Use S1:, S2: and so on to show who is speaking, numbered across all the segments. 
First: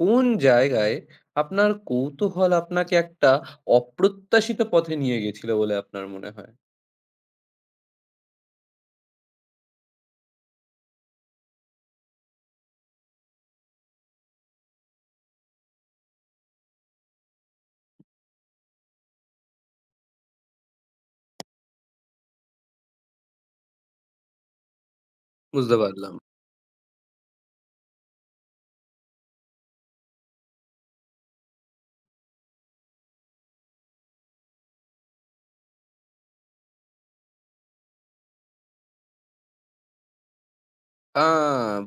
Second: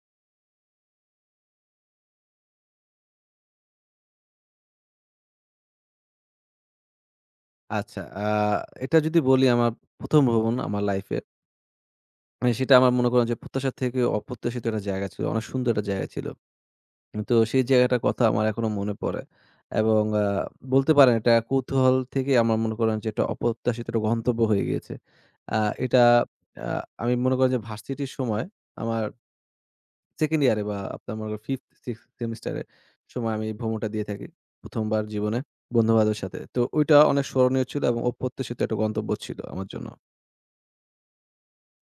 S1: কোন জায়গায় আপনার কৌতূহল আপনাকে একটা অপ্রত্যাশিত পথে নিয়ে গেছিল বলে আপনার মনে হয়?
S2: আচ্ছা, এটা যদি বলি আমার ১ম ভ্রমণ আমার লাইফে। মানে সেটা আমার মনে করেন যে প্রত্যাশার থেকে অপ্রত্যাশিত একটা জায়গা ছিল। অনেক সুন্দর একটা জায়গা ছিল। তো সেই জায়গাটার কথা আমার এখনো মনে পড়ে। এবং বলতে পারেন এটা কৌতূহল থেকে আমার মনে করেন যে একটা অপ্রত্যাশিত একটা গন্তব্য হয়ে গিয়েছে। আ
S1: বুঝতে
S2: এটা
S1: পারলাম।
S2: আ আমি মনে করি যে ভার্সিটির সময় আমার সেকেন্ড ইয়ারে বা আপনার মনে করেন 5th 6th সেমিস্টারে সময় আমি ভ্রমণটা দিয়ে থাকি। ১ম বার জীবনে বন্ধু-বান্ধবের সাথে। তো ওইটা অনেক স্মরণীয় ছিল এবং অপ্রত্যাশিত একটা গন্তব্য ছিল আমার জন্য।
S1: আ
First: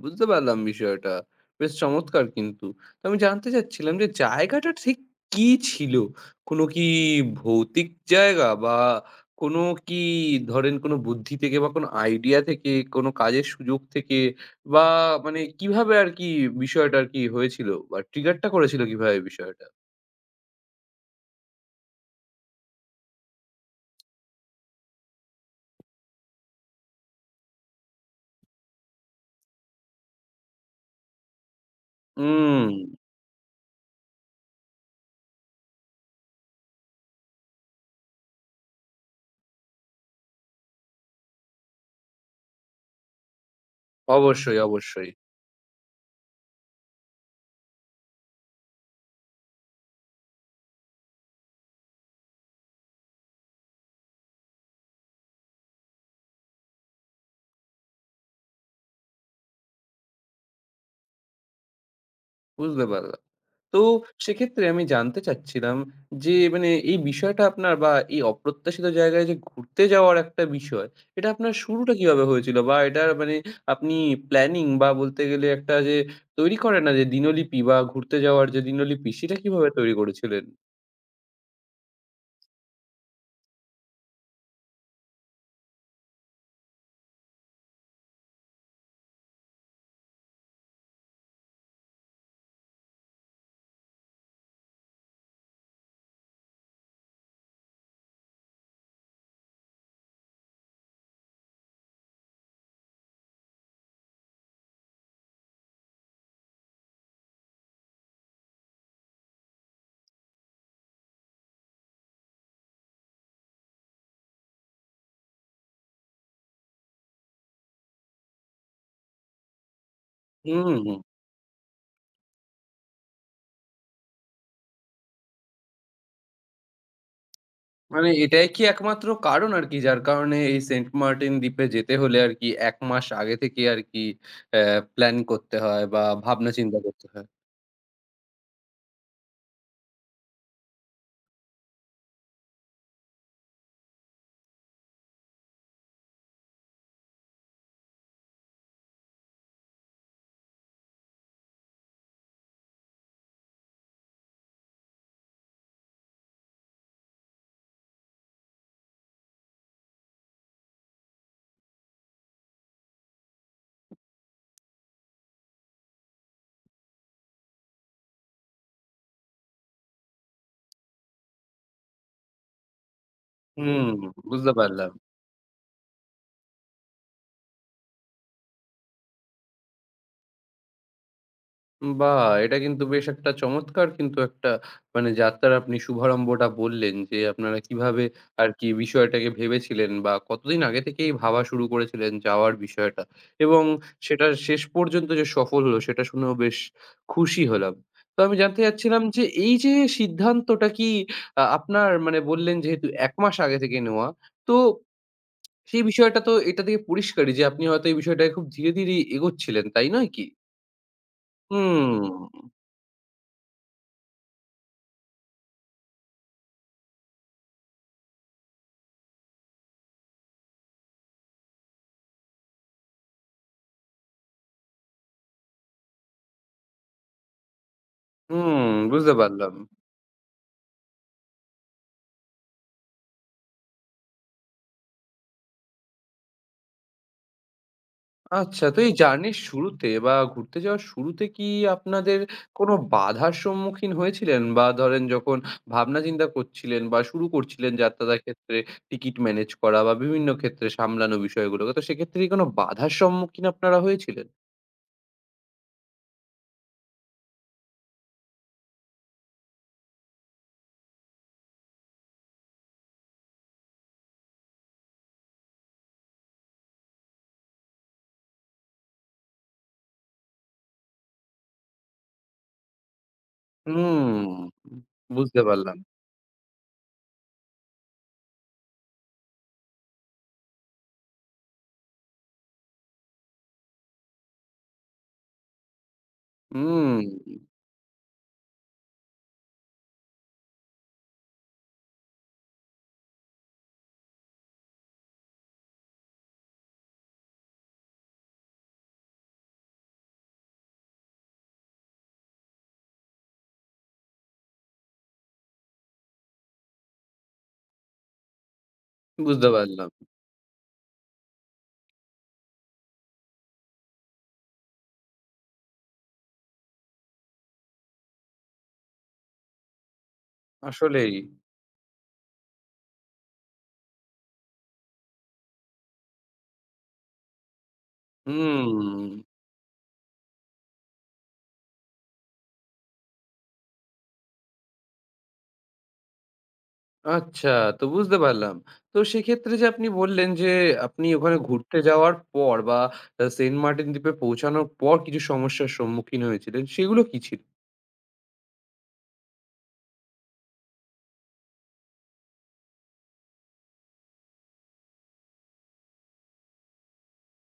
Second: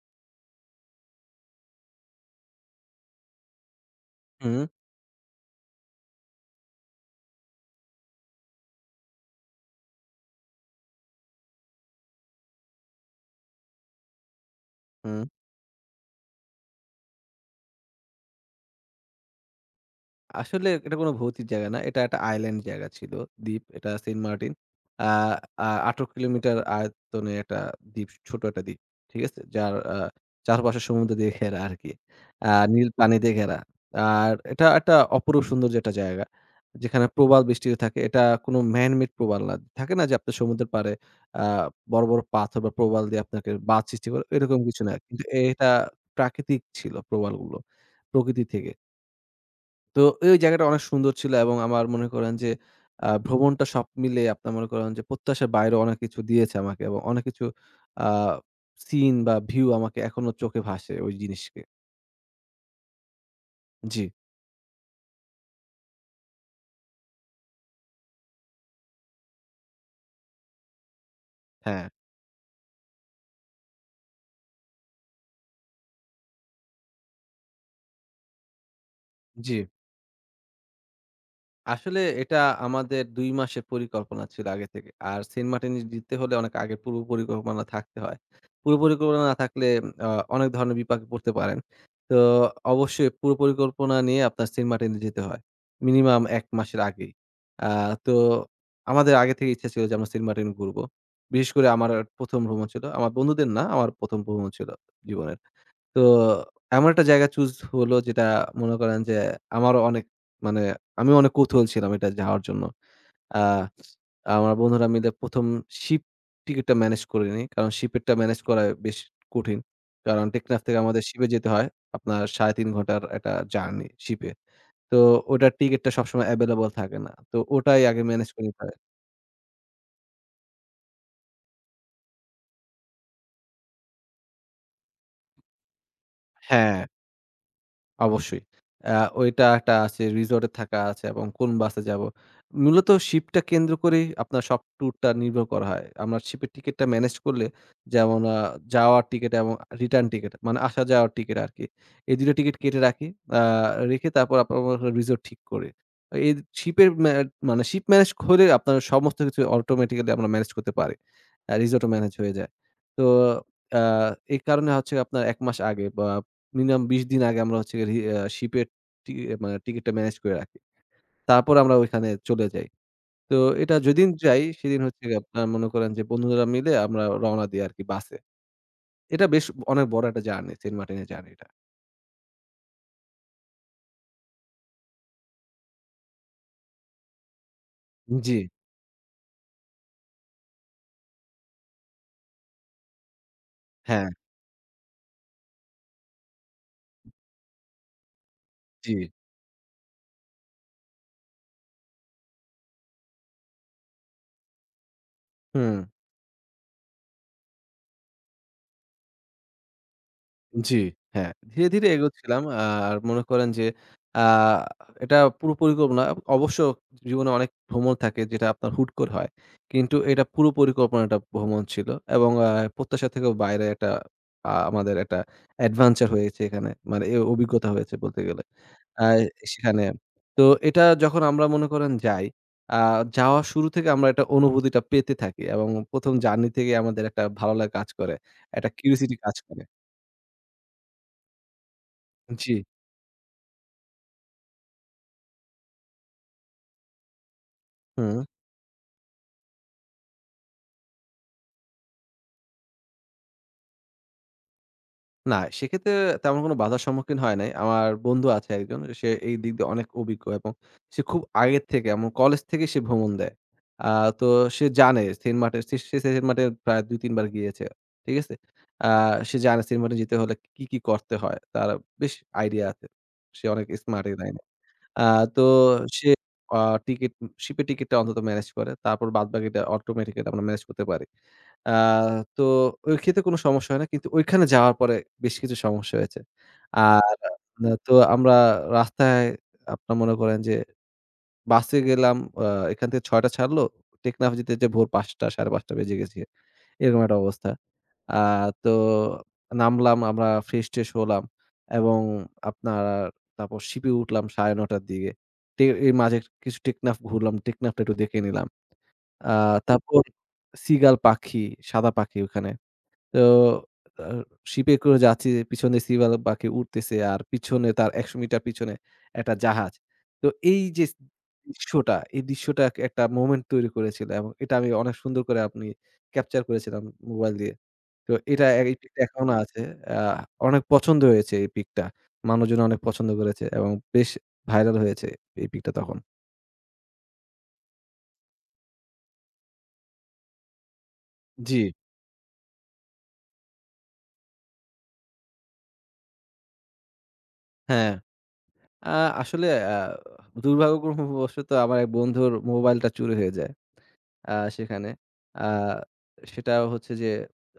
S1: বুঝতে পারলাম বিষয়টা। বেশ চমৎকার কিন্তু। তো আমি জানতে চাচ্ছিলাম যে
S2: হুম,
S1: জায়গাটা ঠিক কি ছিল? কোনো কি ভৌতিক জায়গা বা কোনো কি ধরেন কোনো বুদ্ধি থেকে বা কোনো আইডিয়া থেকে, কোনো কাজের সুযোগ থেকে বা
S2: হু।
S1: মানে কিভাবে আরকি বিষয়টা আরকি হয়েছিল? বা ট্রিগারটা করেছিল কিভাবে বিষয়টা?
S2: আসলে এটা কোনো ভৌতিক জায়গা না। এটা একটা আইল্যান্ড জায়গা ছিল, দ্বীপ। এটা সেন্ট মার্টিন। আ আ ১৮ কিলোমিটার আয়তনে একটা দ্বীপ, ছোট একটা দ্বীপ। ঠিক আছে? যার চারপাশে সমুদ্র দিয়ে ঘেরা আরকি।
S1: হুম।
S2: নীল পানি দিয়ে ঘেরা। আর এটা একটা অপরূপ সৌন্দর্যের একটা জায়গা। যেখানে প্রবাল বৃষ্টি থাকে। এটা কোনো ম্যান মেড প্রবাল না। থাকে না যে আপনার সমুদ্রের পাড়ে আ বড়, বড় পাথর বা প্রবাল দিয়ে আপনাকে বাঁধ সৃষ্টি করে,
S1: অবশ্যই,
S2: এরকম কিছু না।
S1: অবশ্যই।
S2: কিন্তু এটা প্রাকৃতিক ছিল প্রবালগুলো, প্রকৃতি থেকে। তো ওই জায়গাটা অনেক সুন্দর ছিল এবং আমার মনে করেন যে ভ্রমণটা সব মিলে আপনার মনে করেন যে প্রত্যাশার বাইরে অনেক কিছু দিয়েছে আমাকে এবং অনেক কিছু আ সিন বা ভিউ আমাকে এখনো চোখে ভাসে ওই জিনিসকে।
S1: বুঝতে পারলাম। তো
S2: জি,
S1: সেক্ষেত্রে আমি জানতে চাচ্ছিলাম যে মানে এই বিষয়টা আপনার বা এই অপ্রত্যাশিত জায়গায় যে ঘুরতে যাওয়ার একটা বিষয়, এটা আপনার
S2: হ্যাঁ,
S1: শুরুটা কিভাবে হয়েছিল? বা এটার মানে আপনি প্ল্যানিং বা বলতে গেলে একটা যে তৈরি করে না যে দিনলিপি বা ঘুরতে যাওয়ার যে দিনলিপি সেটা
S2: জি।
S1: কিভাবে তৈরি করেছিলেন?
S2: আসলে এটা আমাদের ২ মাসের পরিকল্পনা ছিল আগে থেকে। আর সেন্ট মার্টিন যেতে হলে অনেক আগে পূর্ব পরিকল্পনা থাকতে হয়। পূর্ব পরিকল্পনা না থাকলে আ অনেক ধরনের বিপাকে পড়তে পারেন। তো অবশ্যই পুরো পরিকল্পনা নিয়ে আপনার সেন্ট মার্টিনে যেতে হয়। মিনিমাম ১ মাসের আগেই। আ তো আমাদের আগে থেকে ইচ্ছা ছিল যে আমরা সেন্ট মার্টিন ঘুরবো। বিশেষ করে আমার ১ম ভ্রমণ ছিল। আমার বন্ধুদের না, আমার ১ম ভ্রমণ ছিল জীবনে। তো এমন একটা জায়গা চুজ হলো যেটা মনে করেন যে আমারও অনেক মানে আমিও অনেক কৌতূহল ছিলাম এটা যাওয়ার জন্য। আ আমার বন্ধুরা মিলে ১ম শিপ টিকেটটা ম্যানেজ করিনি। কারণ শিপেরটা ম্যানেজ করা বেশ কঠিন। কারণ টেকনাফ
S1: হুম,
S2: থেকে
S1: হুম।
S2: আমাদের শিপে যেতে হয়। আপনার ৩.৫ ঘন্টার একটা জার্নি শিপে। তো ওটার টিকেটটা সবসময় এভেইলেবল থাকে না। তো ওটাই আগে
S1: মানে
S2: ম্যানেজ
S1: এটাই
S2: করে
S1: কি
S2: নিতে হয়।
S1: একমাত্র কারণ আরকি যার কারণে এই সেন্ট মার্টিন দ্বীপে যেতে হলে আরকি ১ মাস আগে থেকে আরকি অ্যা প্ল্যান করতে হয় বা ভাবনা চিন্তা
S2: হ্যাঁ।
S1: করতে হয়?
S2: অবশ্যই। আ ওইটা একটা আছে, রিসোর্টে থাকা আছে এবং কোন বাসে যাবো। মূলত শিপটা কেন্দ্র করেই আপনার সব ট্যুরটা নির্ভর করা হয়। আমরা শিপের টিকেটটা ম্যানেজ করলে যেমন যাওয়ার টিকেট এবং রিটার্ন টিকেট মানে আসা যাওয়ার টিকেট আরকি। এই ২ টা টিকেট কেটে রাখি। আ রেখে তারপর আপনার মনে করেন রিসোর্ট ঠিক করি। এই শিপের ম্যা মানে শিপ ম্যানেজ করে আপনার সমস্ত কিছু অটোমেটিক্যালি আমরা ম্যানেজ করতে পারি। রিসোর্টও ম্যানেজ হয়ে যায়। তো আ এই কারণে হচ্ছে আপনার ১ মাস আগে বা মিনিমাম ২০ দিন আগে আমরা হচ্ছে গিয়ে রি আ শিপের টি মানে টিকেটটা ম্যানেজ করে রাখি। তারপর আমরা ওইখানে চলে যাই। তো এটা
S1: হুম,
S2: যেদিন যাই
S1: বুঝতে
S2: সেদিন
S1: পারলাম।
S2: হচ্ছে গিয়ে আপনার মনে করেন যে বন্ধুরা মিলে আমরা রওনা দেই আরকি বাসে। এটা বেশ অনেক বড় একটা জার্নি সেন্ট মার্টিনের জার্নিটা।
S1: বাহ! এটা কিন্তু বেশ একটা চমৎকার কিন্তু একটা মানে যাত্রার আপনি শুভারম্ভটা বললেন যে, আপনারা কিভাবে
S2: জি।
S1: আরকি বিষয়টাকে ভেবেছিলেন বা কতদিন আগে থেকেই ভাবা শুরু করেছিলেন যাওয়ার বিষয়টা এবং
S2: হ্যাঁ,
S1: সেটা শেষ পর্যন্ত যে সফল হলো সেটা শুনেও বেশ খুশি হলাম। তো আমি জানতে
S2: জি।
S1: চাচ্ছিলাম যে, এই যে সিদ্ধান্তটা কি আপনার মানে বললেন যেহেতু ১ মাস আগে থেকে নেওয়া, তো
S2: হুম।
S1: সেই বিষয়টা তো এটা থেকে পরিষ্কারই যে আপনি হয়তো এই বিষয়টাকে খুব ধীরে, ধীরেই এগোচ্ছিলেন, তাই নয় কি?
S2: জি, হ্যাঁ। ধীরে, ধীরে এগোচ্ছিলাম।
S1: হুম,
S2: আর মনে করেন যে আ এটা পুরো পরিকল্পনা অবশ্য জীবনে অনেক ভ্রমণ থাকে যেটা আপনার হুট করে হয়। কিন্তু এটা পুরো পরিকল্পনা একটা ভ্রমণ ছিল এবং প্রত্যাশা থেকেও বাইরে একটা আমাদের একটা adventure হয়েছে এখানে। মানে এ অভিজ্ঞতা হয়েছে বলতে গেলে।
S1: হুম,
S2: আ
S1: বুঝতে পারলাম।
S2: সেখানে তো এটা যখন আমরা মনে করেন যাই, আ যাওয়ার শুরু থেকে আমরা একটা অনুভূতিটা পেতে থাকি এবং ১ম জার্নি থেকেই আমাদের একটা ভালো লাগা কাজ করে।
S1: আচ্ছা,
S2: একটা
S1: তো এই
S2: curiosity কাজ
S1: জার্নির
S2: করে।
S1: শুরুতে বা ঘুরতে যাওয়ার শুরুতে কি আপনাদের
S2: জি।
S1: কোনো বাধার সম্মুখীন হয়েছিলেন? বা ধরেন যখন ভাবনা চিন্তা করছিলেন বা শুরু করছিলেন যাত্রাটার
S2: হুম।
S1: ক্ষেত্রে টিকিট ম্যানেজ করা বা বিভিন্ন ক্ষেত্রে সামলানো বিষয়গুলোকে, তো সেক্ষেত্রে কি কোনো বাধার সম্মুখীন আপনারা হয়েছিলেন?
S2: না, সেক্ষেত্রে তেমন কোনো বাধার সম্মুখীন হয় নাই। আমার বন্ধু আছে একজন। সে এই দিক দিয়ে অনেক অভিজ্ঞ এবং সে খুব আগের থেকে এমন কলেজ থেকে সে ভ্রমণ দেয়। আ তো সে জানে সেন্ট মার্টিন সে সে সেন্ট মার্টিন প্রায় ২-৩ বার গিয়েছে। ঠিক আছে? আ সে জানে সেন্ট মার্টিন যেতে হলে কি, কি করতে হয়? তার বেশ আইডিয়া আছে। সে অনেক স্মার্ট এই
S1: হুম,
S2: লাইনে। আ তো
S1: বুঝতে পারলাম।
S2: সে আ টিকেট শিপে টিকেটটা অন্তত ম্যানেজ করে। তারপর বাদবাকিটা অটোমেটিক্যালি আমরা ম্যানেজ করতে পারি। আ তো ওই ক্ষেত্রে কোনো সমস্যা হয় না। কিন্তু ঐখানে যাওয়ার পরে বেশ কিছু সমস্যা হয়েছে।
S1: হুম,
S2: আর তো আমরা রাস্তায় আপনার মনে করেন যে বাসে গেলাম আ এখান থেকে ৬টা ছাড়লো। টেকনাফ যেতে, যেতে ভোর ৫টা ৫:৩০ বেজে গেছে। এরকম একটা অবস্থা। আ তো নামলাম আমরা ফ্রেশ-ট্রেশ হলাম এবং আপনার তারপর শিপে উঠলাম ৯:৩০ র দিকে। এর মাঝে কিছু টেকনাফ ঘুরলাম। টেকনাফটা একটু দেখে নিলাম। আ
S1: বুঝতে পারলাম।
S2: তারপর সিগাল পাখি, সাদা পাখি ওখানে। তো আ শিপে করে যাচ্ছি, পিছনে সিভাল পাখি উড়তেছে আর পিছনে তার ১০০ মিটার পিছনে একটা জাহাজ। তো এই যে
S1: আসলেই।
S2: দৃশ্যটা, এই দৃশ্যটা একটা মোমেন্ট তৈরি করেছিল এবং এটা আমি অনেক সুন্দর করে আপনি ক্যাপচার করেছিলাম মোবাইল দিয়ে। তো এটা এই পিকটা
S1: হুম।
S2: এখনো আছে। আ অনেক পছন্দ হয়েছে এই পিকটা। মানুষজন অনেক পছন্দ করেছে এবং বেশ ভাইরাল হয়েছে এই পিকটা তখন।
S1: আচ্ছা, তো বুঝতে পারলাম। তো সেক্ষেত্রে যে আপনি বললেন যে আপনি ওখানে
S2: জি,
S1: ঘুরতে যাওয়ার পর বা সেন্ট মার্টিন দ্বীপে পৌঁছানোর পর কিছু সমস্যার সম্মুখীন হয়েছিলেন, সেগুলো কি ছিল?
S2: হ্যাঁ। আ আসলে আ দুর্ভাগ্যক্রমবশত আমার এক বন্ধুর মোবাইলটা চুরি হয়ে যায়। আ সেখানে। আ সেটা হচ্ছে যে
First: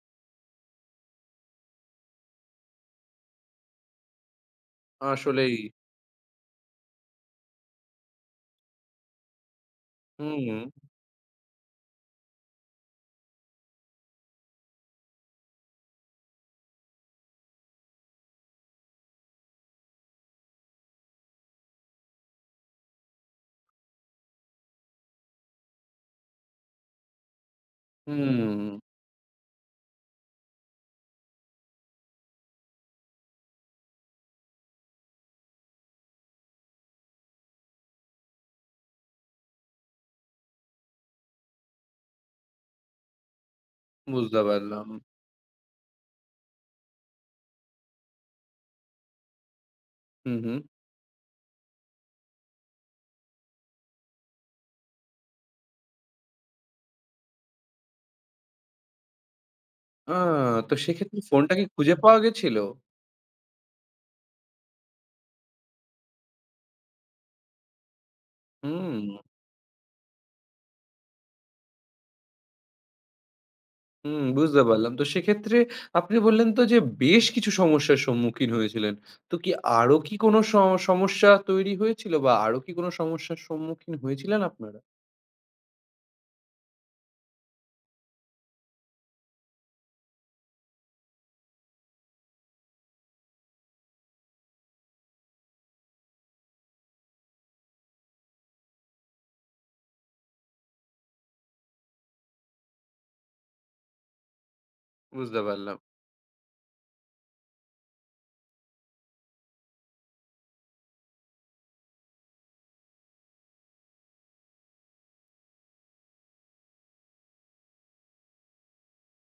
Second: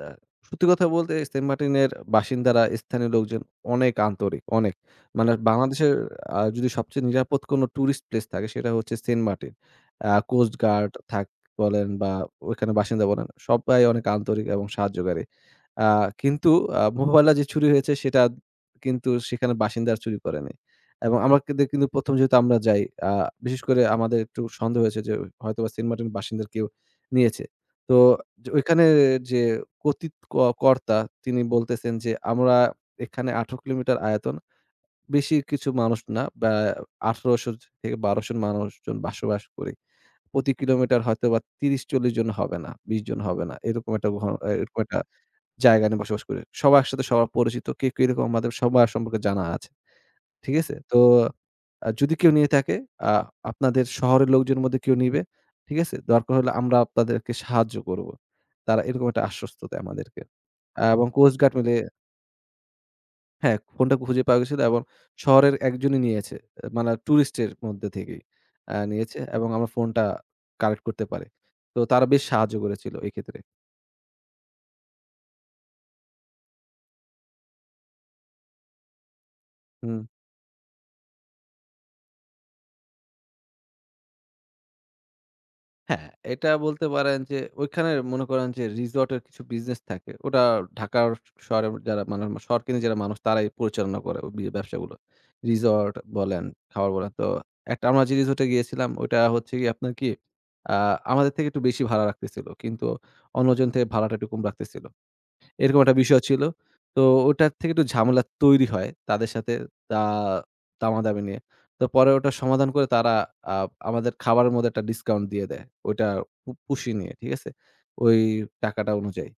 S2: আ সত্যি কথা বলতে সেন্ট মার্টিনের বাসিন্দারা, স্থানীয় লোকজন অনেক আন্তরিক, অনেক। মানে
S1: আসলেই
S2: বাংলাদেশের যদি সবচেয়ে নিরাপদ কোনো টুরিস্ট প্লেস থাকে সেটা হচ্ছে Saint Martin. Coast
S1: hmm,
S2: guard থাক বলেন বা ওইখানে বাসিন্দা বলেন, সবাই অনেক আন্তরিক এবং সাহায্যকারী। আ কিন্তু মোবাইলটা যে চুরি হয়েছে সেটা কিন্তু সেখানে বাসিন্দারা চুরি করেনি। এবং আমাদের কিন্তু ১ম যেহেতু আমরা যাই, আ বিশেষ করে আমাদের একটু সন্দেহ হয়েছে যে হয়তোবা সেন্ট মার্টিনের বাসিন্দার কেউ নিয়েছে। তো যে
S1: হুম,
S2: ওইখানে যে কথিত কর্তা তিনি বলতেছেন যে, "আমরা এখানে ১৮ কিলোমিটার আয়তন, বেশি কিছু মানুষ না বা ১৮০০ থেকে ১২০০ মানুষজন বসবাস করি। প্রতি কিলোমিটার হয়তোবা ৩০-৪০ জন হবে না, ২০ জন হবে না। এরকম একটা ঘন
S1: বুঝতে
S2: এ এরকম
S1: পারলাম।
S2: একটা জায়গা নিয়ে বসবাস করি। সবার সাথে সবার পরিচিত, কে কিরকম আমাদের সবার সম্পর্কে জানা আছে।"
S1: হুম,
S2: ঠিক
S1: হুম।
S2: আছে? তো যদি কেউ নিয়ে থাকে, আ আপনাদের শহরের লোকজনের মধ্যে কেউ নিবে, ঠিক আছে? দরকার হলে আমরা তাদেরকে সাহায্য করব। তারা এরকম একটা আশ্বস্ত দেয়
S1: আ
S2: আমাদেরকে।
S1: তো
S2: এবং
S1: সেক্ষেত্রে
S2: কোস্ট গার্ড
S1: ফোনটা কি
S2: মিলে
S1: খুঁজে পাওয়া গেছিল?
S2: হ্যাঁ, ফোনটা খুঁজে পাওয়া গেছিল এবং শহরের একজনই নিয়েছে। এ মানে টুরিস্টের মধ্যে থেকেই
S1: হুম,
S2: নিয়েছে এবং আমরা ফোনটা কালেক্ট করতে পারি। তো তারা বেশ সাহায্য করেছিল এক্ষেত্রে।
S1: হুম, বুঝতে পারলাম। তো সেক্ষেত্রে আপনি বললেন তো যে বেশ কিছু সমস্যার সম্মুখীন হয়েছিলেন। তো কি আরো
S2: হুম।
S1: কি কোনো সমস্যা তৈরি হয়েছিল বা আরো কি কোনো সমস্যার সম্মুখীন হয়েছিলেন আপনারা?
S2: হ্যাঁ, এটা বলতে পারেন যে ঐখানে মনে করেন যে রিসোর্ট এর কিছু বিজনেস থাকে। ওটা ঢাকার শহরের যারা মানে শহর কেন্দ্রিক যারা মানুষ তারাই পরিচালনা করে ওই ব্যবসাগুলো। রিসোর্ট বলেন, খাবার বলেন। তো একটা আমরা যে রিসোর্ট এ গিয়েছিলাম ওইটা হচ্ছে গিয়ে আপনার কি আ আমাদের থেকে একটু বেশি ভাড়া রাখতেছিল। কিন্তু অন্যজন থেকে ভাড়াটা একটু কম রাখতেছিল।
S1: বুঝতে পারলাম।
S2: এরকম একটা বিষয় ছিল। তো ওটার থেকে একটু ঝামেলা তৈরি হয় তাদের সাথে দা দামাদামি নিয়ে। তো পরে ওটা সমাধান করে তারা আ আমাদের খাবারের মধ্যে একটা ডিসকাউন্ট দিয়ে দেয়। ওইটা পুষিয়ে নিয়ে, ঠিক আছে? ওই টাকাটা অনুযায়ী।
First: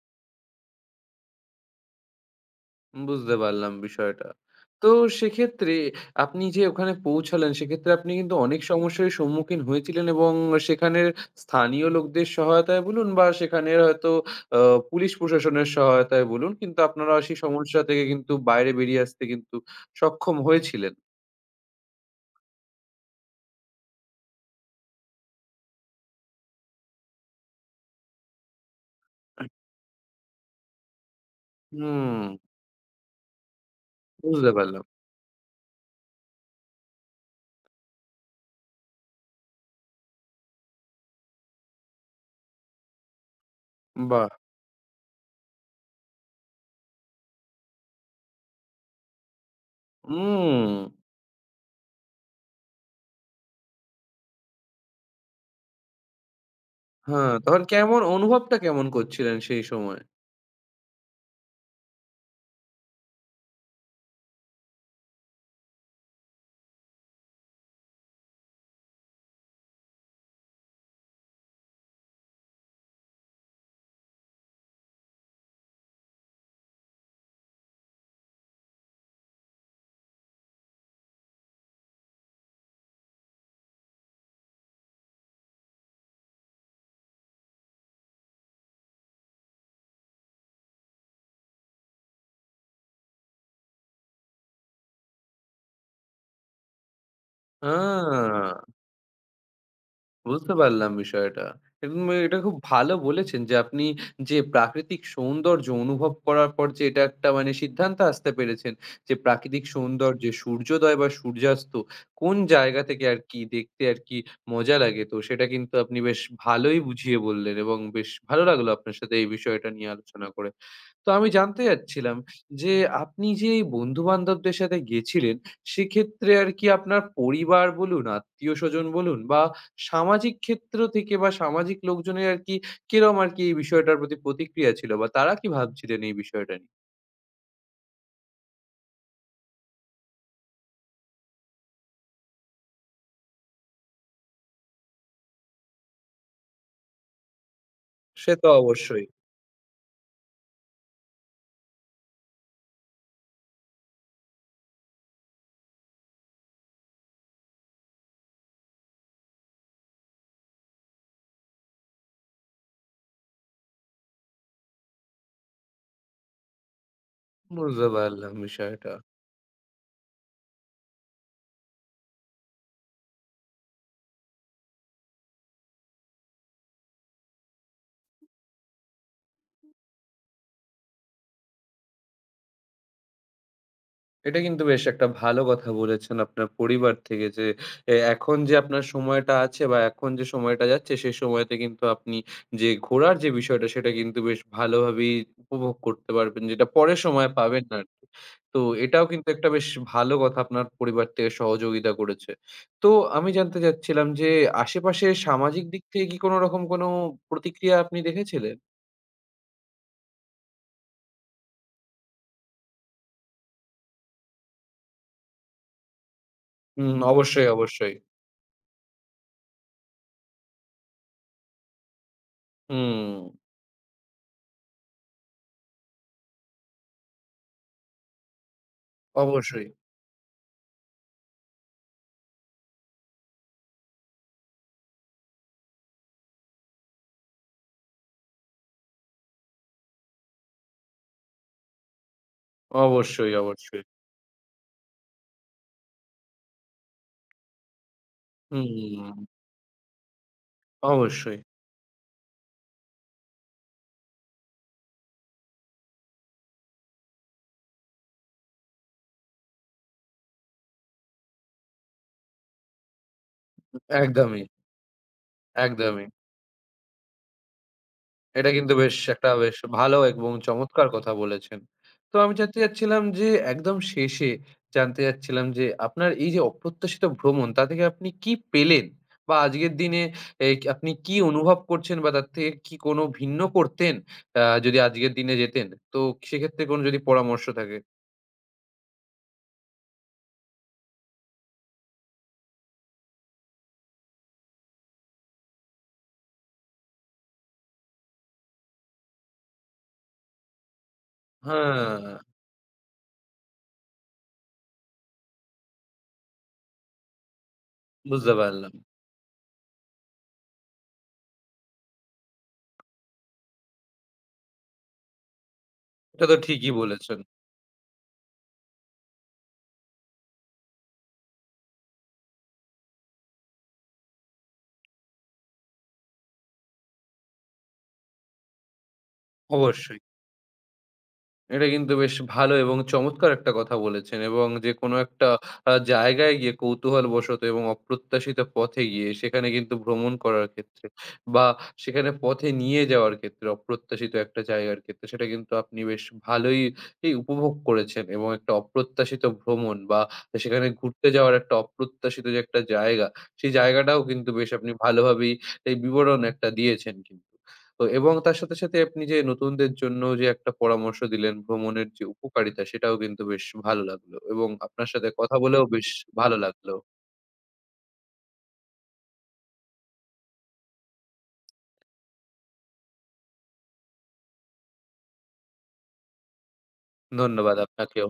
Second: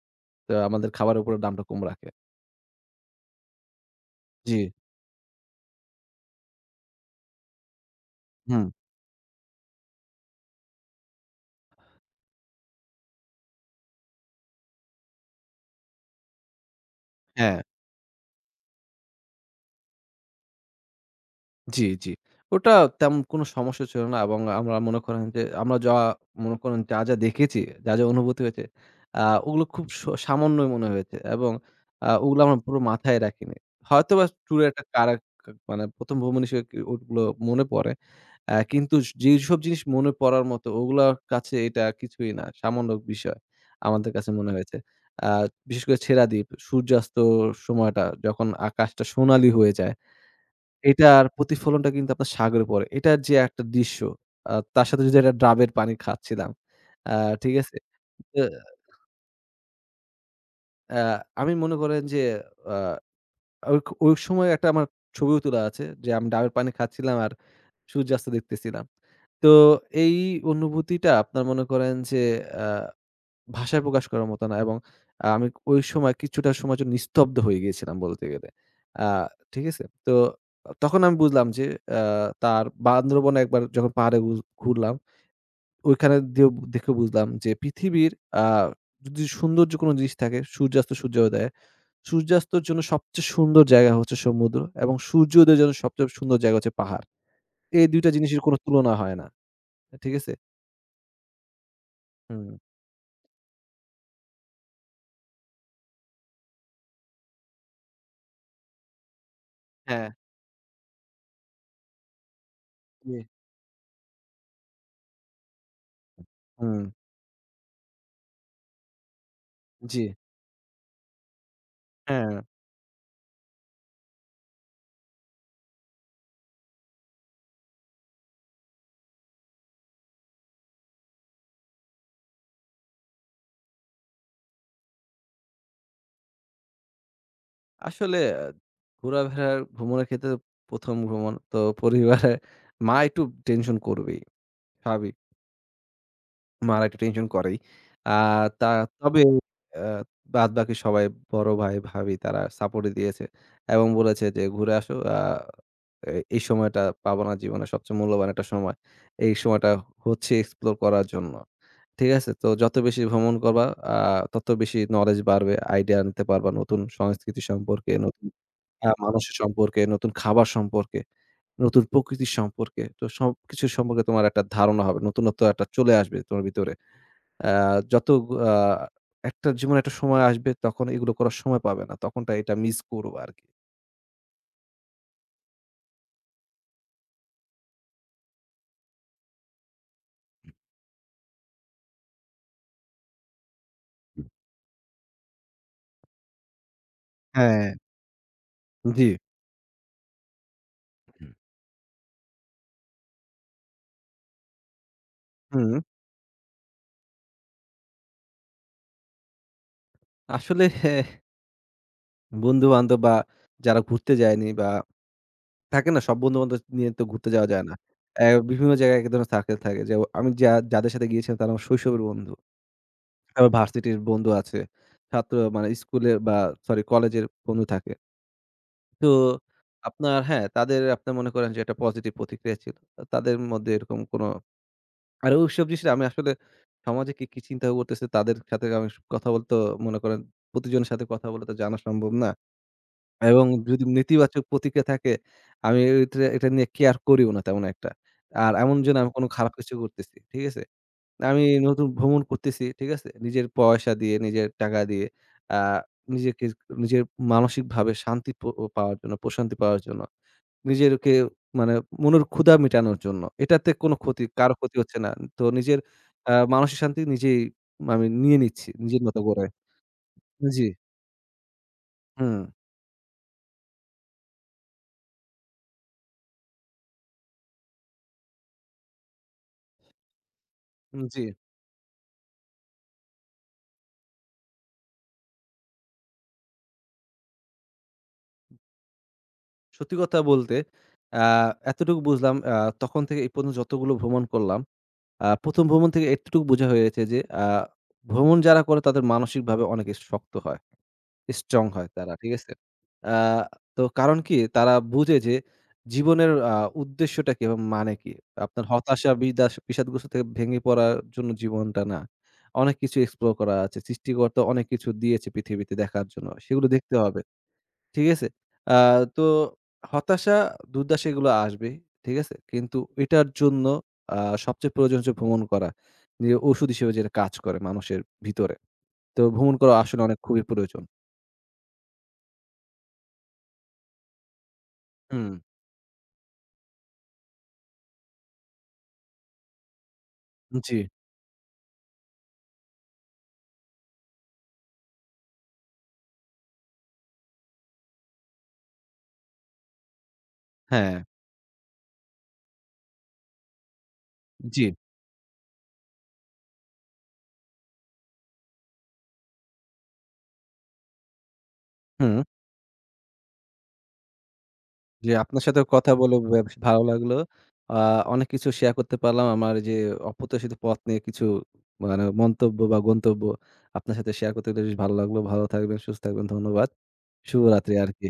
S2: তো আমাদের খাবারের উপরে দামটা কম রাখে।
S1: বুঝতে পারলাম বিষয়টা।
S2: জি,
S1: তো সেক্ষেত্রে আপনি যে ওখানে পৌঁছালেন, সেক্ষেত্রে আপনি কিন্তু অনেক
S2: হুম,
S1: সমস্যারই সম্মুখীন হয়েছিলেন এবং সেখানের স্থানীয় লোকদের সহায়তায় বলুন বা সেখানের হয়তো আ পুলিশ প্রশাসনের সহায়তায় বলুন, কিন্তু আপনারা সেই
S2: হ্যাঁ।
S1: সমস্যা থেকে কিন্তু বাইরে বেরিয়ে আসতে কিন্তু সক্ষম হয়েছিলেন।
S2: জি, জি। ওটা তেমন কোনো সমস্যা ছিল না এবং আমরা মনে করেন যে আমরা যা মনে করেন যা, যা দেখেছি, যা, যা অনুভূতি হয়েছে, আ ওগুলো খুব সামান্যই মনে হয়েছে এবং
S1: হুম,
S2: ওগুলো আমরা পুরো মাথায় রাখিনি। হয়তোবা
S1: বুঝতে
S2: ট্যুরে
S1: পারলাম।
S2: একটা কারা কা মানে ১ম ভ্রমণ হিসেবে কি ওগুলো মনে পড়ে। কিন্তু যেসব জিনিস মনে পড়ার মতো ওগুলার কাছে এটা কিছুই না। সামান্য বিষয় আমাদের
S1: বাহ!
S2: কাছে মনে হয়েছে। আ বিশেষ করে ছেড়া দ্বীপ, সূর্যাস্তর সময়টা যখন আকাশটা সোনালি হয়ে যায়।
S1: হুম,
S2: এটার প্রতিফলনটা কিন্তু আপনার সাগরে পড়ে। এটার যে একটা দৃশ্য, তার সাথে যদি একটা ডাবের পানি খাচ্ছিলাম। আ
S1: হ্যাঁ,
S2: ঠিক
S1: তখন
S2: আছে?
S1: কেমন
S2: তো
S1: অনুভবটা কেমন করছিলেন সেই সময়?
S2: আ আমি মনে করেন যে আ ওই ওই সময় একটা আমার ছবিও তোলা আছে যে আমি ডাবের পানি খাচ্ছিলাম আর সূর্যাস্ত দেখতেছিলাম। তো এই অনুভূতিটা আপনার মনে করেন যে ভাষায় প্রকাশ করার মতো না এবং আমি ওই সময় কিছুটা সময়ের জন্য নিস্তব্ধ হয়ে গিয়েছিলাম বলতে গেলে। আ ঠিক আছে? তো তখন আমি বুঝলাম যে আ তার বান্দরবনে একবার যখন পাহাড়ে ঘুরলাম, ওইখানে দিয়েও দেখে বুঝলাম যে পৃথিবীর আ যদি সৌন্দর্য কোনো জিনিস থাকে সূর্যাস্ত, সূর্যোদয়। সূর্যাস্তর জন্য সবচেয়ে সুন্দর জায়গা হচ্ছে সমুদ্র এবং সূর্যোদয়ের জন্য সবচেয়ে সুন্দর জায়গা হচ্ছে পাহাড়।
S1: আ
S2: এই ২ টা জিনিসের কোনো তুলনা হয় না। ঠিক আছে?
S1: বুঝতে পারলাম বিষয়টা। এবং এটা
S2: হুম।
S1: খুব ভালো বলেছেন যে আপনি যে প্রাকৃতিক সৌন্দর্য অনুভব করার পর যে এটা একটা মানে সিদ্ধান্তে আসতে পেরেছেন যে প্রাকৃতিক
S2: হ্যাঁ।
S1: সৌন্দর্যে সূর্যোদয় বা সূর্যাস্ত কোন জায়গা থেকে
S2: জি।
S1: আরকি দেখতে আরকি মজা লাগে। তো সেটা কিন্তু আপনি বেশ ভালোই
S2: হুম।
S1: বুঝিয়ে বললেন এবং বেশ ভালো লাগলো আপনার সাথে এই বিষয়টা নিয়ে
S2: জি।
S1: আলোচনা করে। তো আমি জানতে চাচ্ছিলাম
S2: হ্যাঁ।
S1: যে আপনি যে এই বন্ধু-বান্ধবদের সাথে গেছিলেন, সেক্ষেত্রে আর কি আপনার পরিবার বলুন, আত্মীয়স্বজন বলুন বা সামাজিক ক্ষেত্র থেকে বা সামাজিক লোকজনের আর কি কিরকম আর কি এই বিষয়টার প্রতি প্রতিক্রিয়া ছিল বা তারা কি ভাবছিলেন এই বিষয়টা নিয়ে?
S2: আসলে আহ, ঘোরাফেরার ভ্রমণের ক্ষেত্রে ১ম ভ্রমণ তো পরিবারে মা একটু টেনশন করবেই। স্বাভাবিক। মারা একটু টেনশন করেই। আ
S1: সে তো
S2: তা
S1: অবশ্যই।
S2: তবে আ বাদবাকি সবাই বড় ভাই, ভাবি তারা সাপোর্টই দিয়েছে এবং বলেছে যে, "ঘুরে আসো। আ এ এই সময়টা পাবো না জীবনে সবচেয়ে মূল্যবান একটা সময়। এই সময়টা হচ্ছে এক্সপ্লোর করার জন্য।" ঠিক আছে? তো যত বেশি ভ্রমণ করবা আ তত বেশি নলেজ বাড়বে, আইডিয়া নিতে পারবা নতুন সংস্কৃতি
S1: বুঝতে
S2: সম্পর্কে, নতুন
S1: পারলাম বিষয়টা।
S2: মানুষের সম্পর্কে, নতুন খাবার সম্পর্কে, নতুন প্রকৃতি সম্পর্কে। তো সবকিছু সম্পর্কে তোমার একটা ধারণা হবে। নতুনত্ব একটা চলে আসবে তোমার ভিতরে। আ যত আ একটা জীবনে একটা সময় আসবে তখন এগুলো করার সময় পাবে না। তখনটা এটা মিস করবা আরকি।
S1: এটা কিন্তু বেশ একটা ভালো কথা বলেছেন আপনার পরিবার থেকে যে এখন যে আপনার সময়টা আছে বা এখন যে সময়টা যাচ্ছে সেই সময়তে কিন্তু আপনি যে ঘোরার যে বিষয়টা সেটা কিন্তু বেশ ভালোভাবেই উপভোগ করতে পারবেন যেটা পরে সময় পাবেন
S2: হ্যাঁ।
S1: না আরকি। তো এটাও
S2: জি।
S1: কিন্তু একটা বেশ ভালো কথা আপনার পরিবার থেকে সহযোগিতা করেছে। তো আমি জানতে চাচ্ছিলাম যে আশেপাশে সামাজিক
S2: হুম,
S1: দিক থেকে কি কোনো রকম কোনো প্রতিক্রিয়া আপনি দেখেছিলেন?
S2: আসলে হ্যাঁ, বন্ধু-বান্ধব বা যারা ঘুরতে যায়নি বা থাকে না সব বন্ধু-বান্ধব নিয়ে
S1: হুম,
S2: তো ঘুরতে
S1: অবশ্যই,
S2: যাওয়া যায় না।
S1: অবশ্যই।
S2: বিভিন্ন জায়গায় এক ধরনের সার্কেল থাকে। যে আমি যাদের সাথে গিয়েছিলাম তারা আমার শৈশবের বন্ধু।
S1: হুম,
S2: আবার ভার্সিটির বন্ধু আছে। ছাত্র মানে স্কুলের বা সরি কলেজের বন্ধু থাকে। তো
S1: অবশ্যই,
S2: আপনার হ্যাঁ, তাদের আপনার মনে করেন যে একটা পজিটিভ প্রতিক্রিয়া ছিল। তাদের মধ্যে এরকম কোন আর ওইসব জিনিস আমি আসলে সমাজে কে কি চিন্তা করতেছে তাদের সাথে আমি কথা বলতেও মনে করেন প্রতিজনের সাথে কথা বলে তো জানা সম্ভব না।
S1: অবশ্যই,
S2: এবং
S1: অবশ্যই।
S2: যদি নেতিবাচক প্রতিক্রিয়া থাকে, আমি এটা এটা নিয়ে কেয়ার করিও না তেমন একটা। আর এমন যে না আমি
S1: হুম।
S2: কোনো খারাপ কিছু করতেছি। ঠিক আছে?
S1: অবশ্যই।
S2: আমি নতুন ভ্রমণ করতেছি। ঠিক আছে? নিজের পয়সা দিয়ে, নিজের টাকা দিয়ে আ নিজেকে নিজের মানসিকভাবে শান্তি পাওয়ার জন্য, প্রশান্তি পাওয়ার জন্য, নিজেরকে মানে মনের ক্ষুধা মেটানোর জন্য। এটাতে কোনো ক্ষতি
S1: একদমই,
S2: কারো ক্ষতি হচ্ছে না। তো নিজের
S1: একদমই।
S2: মানসিক শান্তি নিজেই আমি নিয়ে
S1: এটা
S2: নিচ্ছি
S1: কিন্তু বেশ
S2: নিজের মতো
S1: একটা
S2: করে।
S1: বেশ ভালো এবং
S2: জি।
S1: চমৎকার কথা বলেছেন। তো আমি
S2: হুম,
S1: জানতে চাচ্ছিলাম যে একদম শেষে জানতে চাচ্ছিলাম যে আপনার এই যে অপ্রত্যাশিত ভ্রমণ তা থেকে আপনি কি পেলেন? বা আজকের দিনে এ আপনি কি
S2: জি।
S1: অনুভব করছেন বা তার থেকে কি কোনো ভিন্ন করতেন যদি আজকের দিনে যেতেন? তো সেক্ষেত্রে কোনো যদি পরামর্শ থাকে?
S2: সত্যি কথা বলতে আ এতটুকু বুঝলাম তখন থেকে এই পর্যন্ত যতগুলো ভ্রমণ করলাম, ১ম ভ্রমণ থেকে এতটুকু বোঝা হয়েছে যে ভ্রমণ যারা করে তাদের মানসিকভাবে অনেক শক্ত হয়, স্ট্রং হয় তারা।
S1: হ্যাঁ,
S2: ঠিক আছে? আ তো কারণ কি? তারা বুঝে যে জীবনের উদ্দেশ্যটা কি এবং মানে কি?
S1: বুঝতে
S2: আপনার
S1: পারলাম।
S2: হতাশা, বিষাদগ্রস্ত থেকে ভেঙে পড়ার জন্য জীবনটা না। অনেক কিছু এক্সপ্লোর করা আছে। সৃষ্টিকর্তা অনেক কিছু দিয়েছে পৃথিবীতে দেখার
S1: এটা
S2: জন্য।
S1: তো
S2: সেগুলো
S1: ঠিকই
S2: দেখতে
S1: বলেছেন।
S2: হবে। ঠিক আছে? আ তো হতাশা, দুর্দশা এগুলো আসবেই। ঠিক আছে? কিন্তু এটার জন্য আ সবচেয়ে প্রয়োজন হচ্ছে ভ্রমণ করা। যে ওষুধ হিসেবে যেটা কাজ করে মানুষের ভিতরে। তো ভ্রমণ করা
S1: অবশ্যই।
S2: আসলে অনেক খুবই প্রয়োজন।
S1: এটা কিন্তু বেশ ভালো এবং চমৎকার একটা কথা বলেছেন এবং যে কোনো একটা
S2: হুম,
S1: জায়গায় গিয়ে কৌতূহলবশত এবং অপ্রত্যাশিত পথে গিয়ে সেখানে কিন্তু ভ্রমণ করার
S2: জি,
S1: ক্ষেত্রে বা সেখানে পথে নিয়ে যাওয়ার ক্ষেত্রে অপ্রত্যাশিত একটা জায়গার ক্ষেত্রে সেটা কিন্তু আপনি বেশ ভালোই উপভোগ করেছেন এবং একটা অপ্রত্যাশিত ভ্রমণ বা সেখানে
S2: হ্যাঁ,
S1: ঘুরতে যাওয়ার একটা অপ্রত্যাশিত যে একটা জায়গা সেই জায়গাটাও কিন্তু বেশ
S2: জি,
S1: আপনি ভালোভাবেই এই বিবরণ একটা দিয়েছেন কিন্তু। তো এবং তার সাথে, সাথে আপনি যে নতুনদের জন্য যে একটা পরামর্শ দিলেন ভ্রমণের যে
S2: হুম।
S1: উপকারিতা সেটাও কিন্তু বেশ ভালো লাগলো এবং আপনার সাথে
S2: জি,
S1: কথা
S2: আপনার
S1: বলেও
S2: সাথেও
S1: বেশ
S2: কথা বলে
S1: ভালো
S2: বেশ
S1: লাগলো।
S2: ভালো লাগলো। আ অনেক কিছু শেয়ার করতে পারলাম। আমার যে অপ্রত্যাশিত পথ নিয়ে কিছু মানে মন্তব্য বা গন্তব্য আপনার সাথে শেয়ার করতে পেরে বেশ ভালো লাগলো। ভালো থাকবেন, সুস্থ থাকবেন। ধন্যবাদ।
S1: ধন্যবাদ
S2: শুভরাত্রি
S1: আপনাকেও।
S2: আরকি।